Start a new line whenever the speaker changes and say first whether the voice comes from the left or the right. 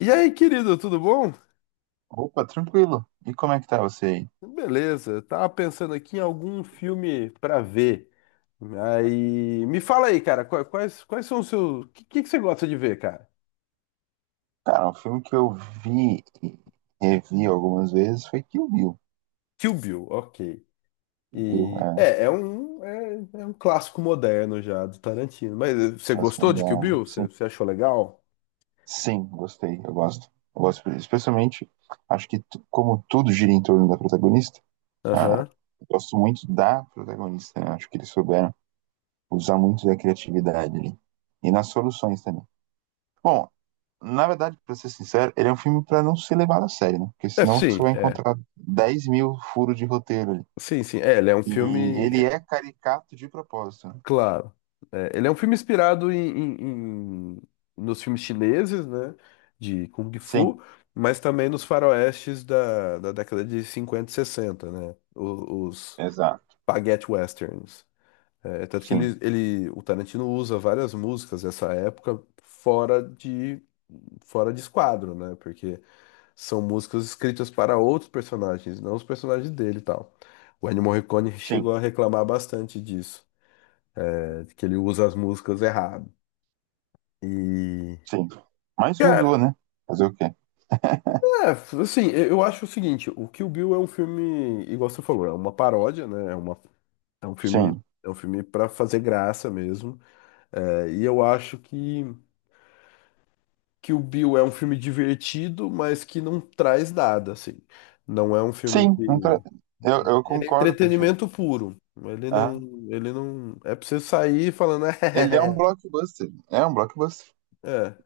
left: E aí, querido, tudo bom?
right: Opa, tranquilo. E como é que tá você aí?
left: Beleza, eu tava pensando aqui em algum filme pra ver. Aí, me fala aí, cara, quais são os seus. O que você gosta de ver, cara?
right: Cara, um filme que eu vi e revi algumas vezes foi Kill Bill,
left: Kill Bill, ok.
right: viu?
left: E é, é um, é, é um clássico moderno já do Tarantino. Mas você gostou
right: Basicamente,
left: de Kill Bill?
right: sim,
left: Você achou legal?
right: sim, gostei, eu gosto. Eu gosto, especialmente, acho que como tudo gira em torno da protagonista, ah,
left: Aham.
right: eu gosto muito da protagonista, né? Acho que eles souberam usar muito da criatividade ali. E nas soluções também. Bom, na verdade, pra ser sincero, ele é um filme pra não ser levado a sério, né? Porque senão você vai
left: É.
right: encontrar 10 mil furos de roteiro.
left: Sim, sim. É, ele é um
right: E
left: filme.
right: ele é caricato de propósito, né?
left: Claro. É, ele é um filme inspirado nos filmes chineses, né? De Kung
right: Sim,
left: Fu, mas também nos faroestes da, da década de 50 e 60, né?
right: exato.
left: Spaghetti westerns. É, tanto que
right: Sim,
left: o Tarantino usa várias músicas dessa época fora de esquadro, né? Porque são músicas escritas para outros personagens, não os personagens dele e tal. O Ennio Morricone
right: sim,
left: chegou a reclamar bastante disso que ele usa as músicas errado. E.
right: sim. Mas
left: Cara,
right: usou, né? Fazer o quê?
left: é, assim, eu acho o seguinte, o Kill Bill é um filme, igual você falou, é uma paródia, né? É uma, é um filme,
right: Sim.
left: é um filme para fazer graça mesmo. É, e eu acho que Kill Bill é um filme divertido, mas que não traz nada, assim. Não é um filme que.
right: Sim, não tra- eu
left: Ele é
right: concordo contigo.
left: entretenimento puro. Ele
right: Ah,
left: não. Ele não. É pra você sair falando.
right: ele é um blockbuster. É um blockbuster.
left: É, é,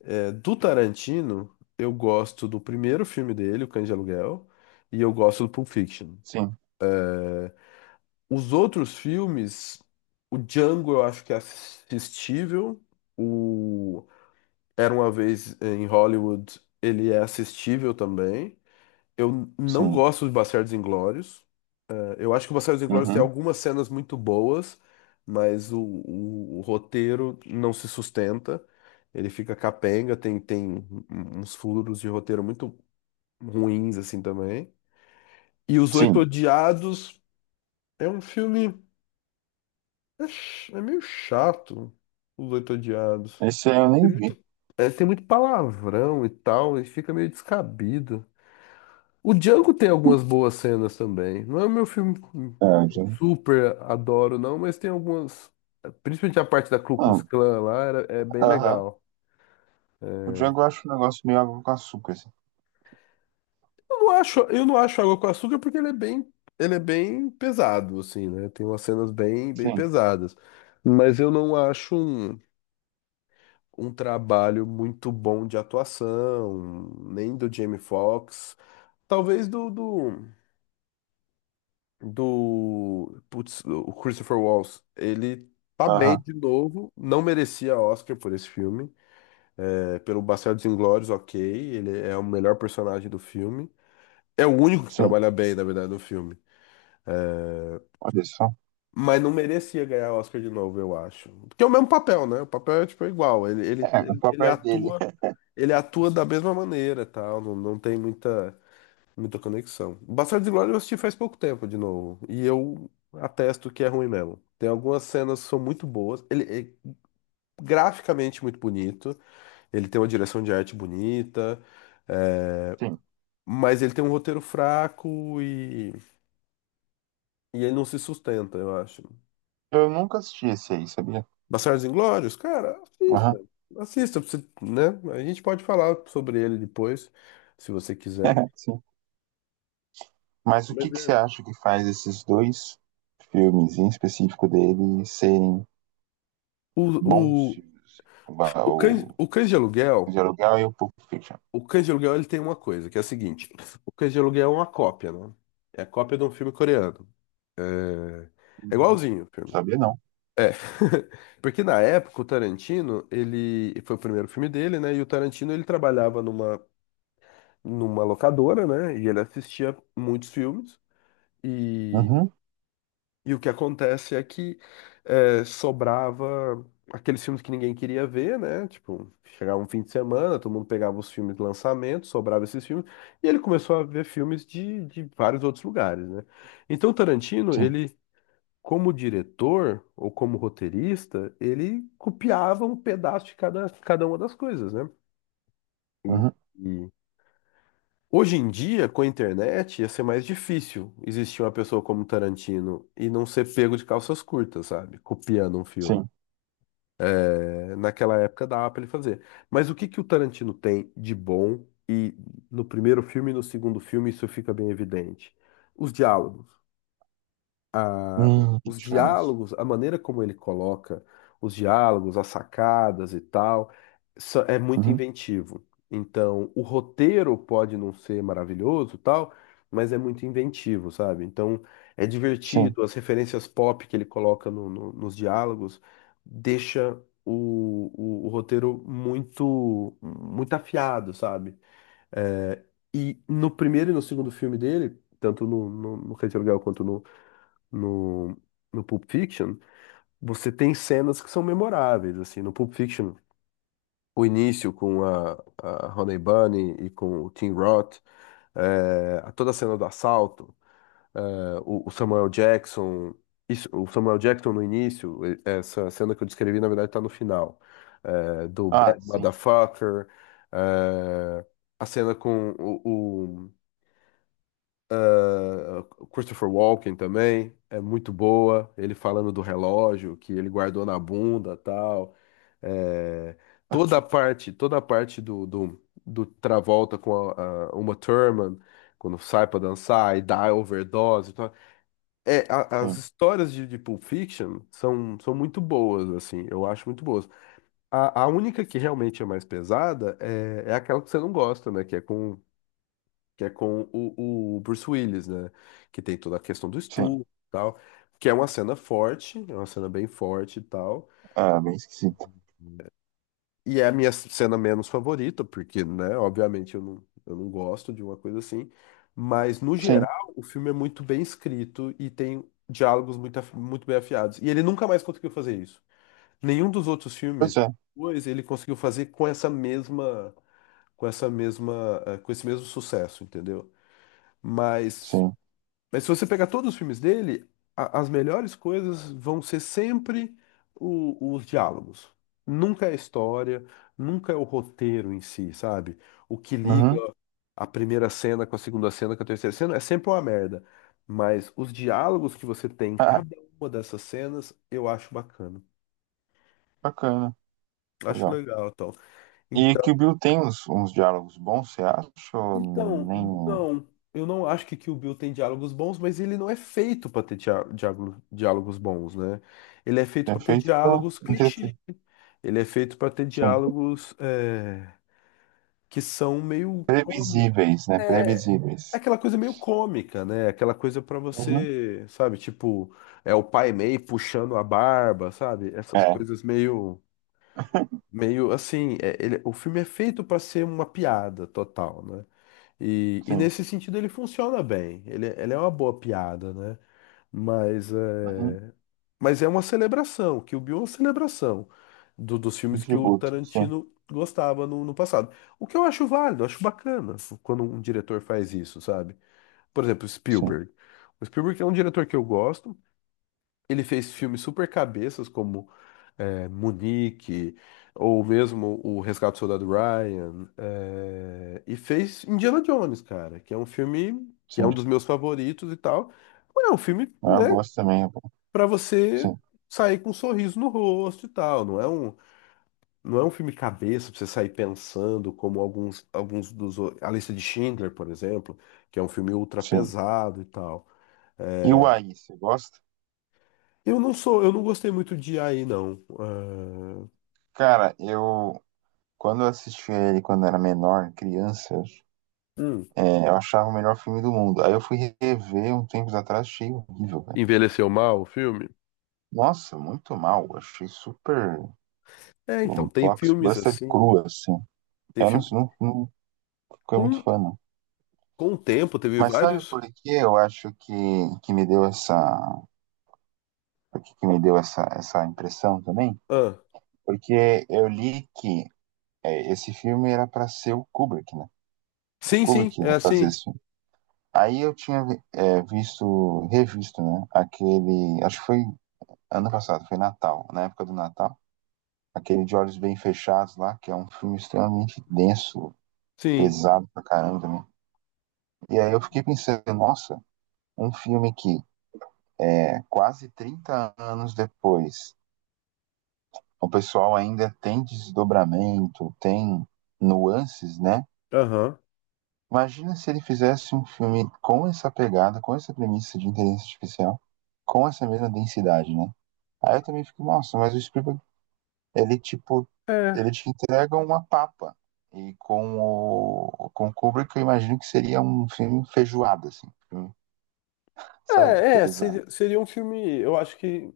left: é, é. É, do Tarantino, eu gosto do primeiro filme dele, O Cães de Aluguel, e eu gosto do Pulp Fiction.
right: Sim,
left: Os outros filmes, o Django eu acho que é assistível, o Era Uma Vez em Hollywood, ele é assistível também. Eu não
right: sim.
left: gosto de Bastardos Inglórios. É, eu acho que o Bastardos Inglórios tem
right: Uhum.
left: algumas cenas muito boas, mas o roteiro não se sustenta. Ele fica capenga, tem uns furos de roteiro muito ruins, assim, também. E Os Oito
right: Sim.
left: Odiados é um filme. É, é meio chato, Os Oito Odiados.
right: Esse aí eu
left: Tem
right: nem vi.
left: muito tem muito palavrão e tal, e fica meio descabido. O Django tem algumas boas cenas também. Não é o meu filme
right: É,
left: que eu
right: já...
left: super adoro, não, mas tem algumas. Principalmente a parte da Ku Klux
right: Hum,
left: Klan lá, é bem
right: aham.
left: legal.
right: O Django eu acho um negócio meio água com açúcar, assim.
left: Eu não acho Água com Açúcar porque ele é ele é bem pesado, assim, né? Tem umas cenas bem
right: Sim,
left: pesadas. Mas eu não acho um trabalho muito bom de atuação, nem do Jamie Foxx. Talvez do putz, o Christopher Waltz. Ele tá bem
right: aham,
left: de novo, não merecia Oscar por esse filme. É, pelo Bastardos Inglórios, ok, ele é o melhor personagem do filme. É o único que
right: sim.
left: trabalha bem, na verdade, no filme.
right: Olha só,
left: Mas não merecia ganhar Oscar de novo, eu acho. Porque é o mesmo papel, né? O papel é tipo igual. Ele, ele,
right: o
left: ele, ele
right: papel é dele.
left: atua, ele atua da mesma maneira, tal. Não tem muita conexão. Bastardos e Glória eu assisti faz pouco tempo de novo. E eu atesto que é ruim mesmo. Tem algumas cenas que são muito boas. Ele é graficamente muito bonito. Ele tem uma direção de arte bonita. é,
right: Sim.
left: Mas ele tem um roteiro fraco e ele não se sustenta, eu acho.
right: Eu nunca assisti esse aí, sabia?
left: Bastardos Inglórios? Cara,
right: Aham,
left: assista. Assista, pra você, né? A gente pode falar sobre ele depois, se você quiser.
right: sim. Mas o que
left: Mas
right: que você
left: é.
right: acha que faz esses dois filmes, em específico dele, serem
left: O,
right: bons
left: o,
right: filmes? O, Va-
left: o
right: o
left: o Cães de
right: De
left: Aluguel,
right: Aluguel e o Pulp Fiction.
left: o Cães de Aluguel ele tem uma coisa, que é a seguinte. O Cães de Aluguel é uma cópia, né? É a cópia de um filme coreano. É, é
right: Uhum.
left: igualzinho o filme.
right: Sabia não.
left: É. Porque na época o Tarantino, ele foi o primeiro filme dele, né? E o Tarantino ele trabalhava numa locadora, né? E ele assistia muitos filmes. E
right: Uhum.
left: E o que acontece é que sobrava aqueles filmes que ninguém queria ver, né? Tipo, chegava um fim de semana, todo mundo pegava os filmes de lançamento, sobrava esses filmes, e ele começou a ver filmes de vários outros lugares, né? Então, Tarantino,
right: Sim.
left: ele, como diretor ou como roteirista, ele copiava um pedaço de cada uma das coisas, né?
right: Uhum.
left: E, hoje em dia, com a internet, ia ser mais difícil existir uma pessoa como Tarantino e não ser pego de calças curtas, sabe? Copiando um filme.
right: Sim.
left: É, naquela época dava pra ele fazer. Mas o que que o Tarantino tem de bom e no primeiro filme e no segundo filme isso fica bem evidente? Os diálogos a-
right: Que
left: os
right: diferença.
left: diálogos, a maneira como ele coloca os diálogos, as sacadas e tal, é muito
right: Uhum.
left: inventivo. Então, o roteiro pode não ser maravilhoso, e tal, mas é muito inventivo, sabe? Então, é
right: Sim.
left: divertido, as referências pop que ele coloca nos diálogos deixa o roteiro muito afiado, sabe? É, e no primeiro e no segundo filme dele, tanto no Rei de Aluguel quanto no, no Pulp Fiction, você tem cenas que são memoráveis, assim, no Pulp Fiction, o início com a Honey Bunny e com o Tim Roth, a toda a cena do assalto, eh, o Samuel Jackson, isso, o Samuel Jackson no início, essa cena que eu descrevi, na verdade, está no final, do
right: Ah,
left: Bad
right: sim.
left: Motherfucker, eh, a cena com o Christopher Walken também é muito boa. Ele falando do relógio que ele guardou na bunda, tal. É, toda a parte do Travolta com a Uma Thurman quando sai pra dançar e dá overdose e tal. É, as
right: Sim.
left: histórias de Pulp Fiction são muito boas, assim. Eu acho muito boas. A única que realmente é mais pesada é aquela que você não gosta, né? Que é com o Bruce Willis, né? Que tem toda a questão do
right: Sim.
left: estupro e tal, que é uma cena forte, é uma cena bem forte e tal.
right: Ah, bem esquisito.
left: E é a minha cena menos favorita, porque, né, obviamente eu não gosto de uma coisa assim. Mas, no
right: Sim.
left: geral, o filme é muito bem escrito e tem diálogos muito bem afiados. E ele nunca mais conseguiu fazer isso. Nenhum dos outros
right: Pois
left: filmes,
right: é.
left: pois, ele conseguiu fazer com com essa mesma, com esse mesmo sucesso, entendeu? Mas
right: Sim.
left: Mas se você pegar todos os filmes dele, as melhores coisas vão ser sempre os diálogos. Nunca é a história, nunca é o roteiro em si, sabe? O que liga
right: Uhum.
left: a primeira cena com a segunda cena, com a terceira cena, é sempre uma merda. Mas os diálogos que você tem em
right: Ah,
left: cada uma dessas cenas, eu acho bacana.
right: bacana.
left: Acho
right: Legal.
left: legal, então.
right: E que o Bill tem uns diálogos bons, você acha? Ou
left: Então,
right: nem...
left: não. Eu não acho que Kill Bill tem diálogos bons, mas ele não é feito pra ter diálogos bons, né? Ele é feito
right: É
left: pra ter
right: feito pra
left: diálogos clichê.
right: entreter.
left: Ele é feito pra ter
right: Sim.
left: diálogos que são meio cômico.
right: Previsíveis, né?
left: É
right: Previsíveis.
left: aquela coisa meio cômica, né? Aquela coisa pra
right: Uhum.
left: você, sabe? Tipo, é o pai meio puxando a barba, sabe? Essas
right: É,
left: coisas meio assim. O filme é feito pra ser uma piada total, né? E
right: sim.
left: nesse sentido ele funciona bem. Ele é uma boa piada, né? Mas é,
right: Uhum.
left: mas é uma celebração, que o Bill é uma celebração dos
right: Um
left: filmes que o
right: tributo, sim,
left: Tarantino gostava no passado. O que eu acho válido, eu acho bacana quando um diretor faz isso, sabe? Por exemplo,
right: sim,
left: Spielberg. O Spielberg é um diretor que eu gosto. Ele fez filmes super cabeças, como Munique, ou mesmo o Resgate do Soldado Ryan, e fez Indiana Jones, cara, que é um filme que é
right: sim.
left: um dos meus favoritos e tal. Mas é um filme,
right: Ah, eu
left: né,
right: gosto também, é bom.
left: pra você
right: Sim,
left: sair com um sorriso no rosto e tal. Não é um filme cabeça pra você sair pensando, como alguns dos. A Lista de Schindler, por exemplo, que é um filme ultra
right: sim.
left: pesado e tal.
right: E
left: É,
right: o Aí, você gosta?
left: eu eu não gostei muito de aí não. Ah,
right: Cara, eu quando eu assisti ele quando era menor, criança,
left: hum,
right: eu achava o melhor filme do mundo. Aí eu fui rever um tempo atrás, achei horrível, cara.
left: envelheceu mal o filme?
right: Nossa, muito mal. Achei super
left: É, então,
right: um
left: tem filmes
right: blockbuster
left: assim.
right: cru, assim.
left: Tem
right: Eu não,
left: filme.
right: não, não fiquei
left: Com,
right: muito fã, não.
left: com o tempo, teve
right: Mas sabe
left: vários.
right: por que eu acho que por que que me deu essa, essa impressão também?
left: Ah,
right: Porque eu li que esse filme era para ser o Kubrick, né? O
left: sim, sim,
right: Kubrick
left: é
right: ia fazer
left: assim.
right: esse filme. Aí eu tinha visto, revisto, né? Aquele, acho que foi ano passado, foi Natal, na época do Natal. Aquele De Olhos Bem Fechados lá, que é um filme extremamente denso,
left: Sim.
right: pesado pra caramba também. E aí eu fiquei pensando, nossa, um filme que é quase 30 anos depois o pessoal ainda tem desdobramento, tem nuances, né?
left: Aham.
right: Imagina se ele fizesse um filme com essa pegada, com essa premissa de inteligência artificial, com essa mesma densidade, né? Aí eu também fico, nossa, mas o Spielberg, ele tipo,
left: É.
right: ele te entrega uma papa. E com o Kubrick, eu imagino que seria um filme feijoada, assim, um filme, sabe? Pesado.
left: Seria um filme. Eu acho que.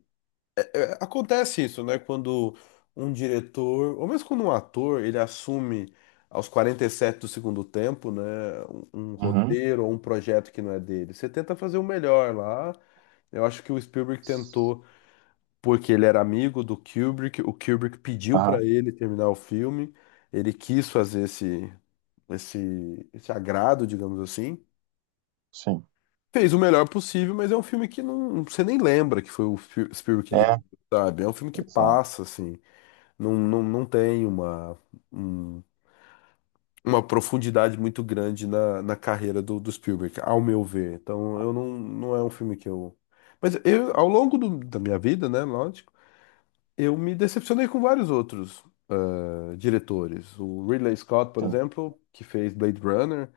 left: é, acontece isso, né? Quando um diretor, ou mesmo quando um ator, ele assume aos 47 do segundo tempo, né? Um
right: Uhum.
left: roteiro ou um projeto que não é dele. Você tenta fazer o melhor lá. Eu acho que o Spielberg tentou, porque ele era amigo do Kubrick, o Kubrick pediu
right: Aham,
left: para ele terminar o filme, ele quis fazer esse agrado, digamos assim.
right: sim.
left: Fez o melhor possível, mas é um filme que não, você nem lembra que foi o Spielberg que
right: É,
left: dirigiu, sabe? É um filme que
right: exato.
left: passa, assim, não tem um- uma profundidade muito grande na carreira do Spielberg, ao meu ver. Então, eu não, não é um filme que eu... Mas eu, ao longo da minha vida, né, lógico, eu me decepcionei com vários outros diretores. O Ridley Scott, por
right: Sim,
left: exemplo, que fez Blade Runner,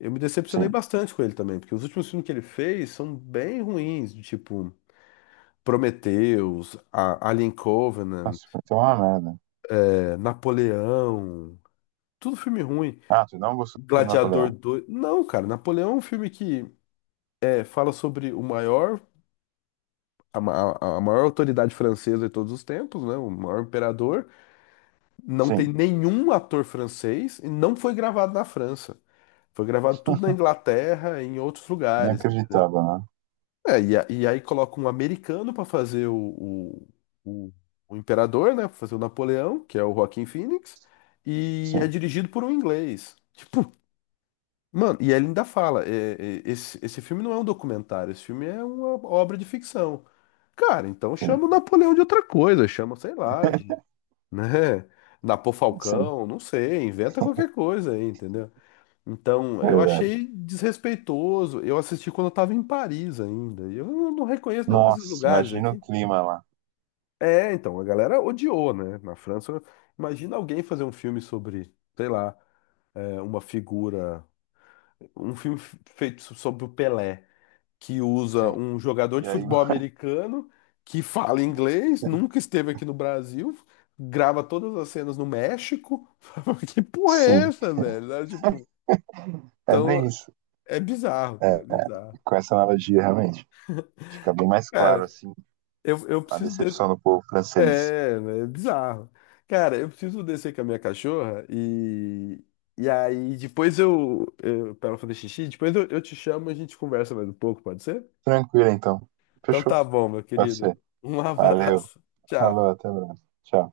left: eu me decepcionei
right: sim.
left: bastante com ele também, porque os últimos filmes que ele fez são bem ruins, de tipo Prometheus, Alien Covenant,
right: Nossa, vai ter uma merda.
left: Napoleão, tudo filme ruim.
right: Ah, tu não gostou do
left: Gladiador
right: Napoleão?
left: dois. Não, cara, Napoleão é um filme que fala sobre o maior, a, ma- a maior autoridade francesa de todos os tempos, né? O maior imperador. Não tem
right: Sim,
left: nenhum ator francês e não foi gravado na França. Foi gravado tudo na Inglaterra e em outros
right: nem
left: lugares, entendeu?
right: acreditava, né?
left: É, e aí coloca um americano para fazer o- o imperador, né? Pra fazer o Napoleão, que é o Joaquin Phoenix, e é
right: Sim,
left: dirigido por um inglês. Tipo, mano, e ele ainda fala: esse filme não é um documentário, esse filme é uma obra de ficção. Cara, então
right: sim,
left: chama o Napoleão de outra coisa, chama, sei lá, de né? Napô
right: sim,
left: Falcão, não sei, inventa qualquer coisa aí, entendeu? Então, eu
right: verdade.
left: achei desrespeitoso. Eu assisti quando eu tava em Paris ainda. E eu não reconheço nenhum desses
right: Nossa,
left: lugares
right: imagina o
left: aqui.
right: clima lá.
left: É, então, a galera odiou, né? Na França, imagina alguém fazer um filme sobre, sei lá, uma figura, um filme feito sobre o Pelé que usa
right: Sim,
left: um jogador
right: e
left: de
right: aí,
left: futebol americano que fala inglês, nunca esteve aqui no Brasil, grava todas as cenas no México. Que porra é
right: sim,
left: essa, velho? Sabe, tipo,
right: é
left: então
right: bem isso.
left: é
right: É,
left: bizarro.
right: com essa analogia, realmente, fica bem mais claro,
left: Cara,
right: assim,
left: eu
right: a
left: preciso desse.
right: decepção do povo francês.
left: É, né, é bizarro. Cara, eu preciso descer com a minha cachorra e. E aí, depois eu para ela fazer xixi, depois eu te chamo e a gente conversa mais um pouco, pode ser?
right: Tranquilo, então.
left: Então
right: Fechou?
left: tá bom, meu
right: Pode
left: querido.
right: ser.
left: Um
right: Valeu.
left: abraço.
right: Falou,
left: Tchau.
right: até mais. Tchau.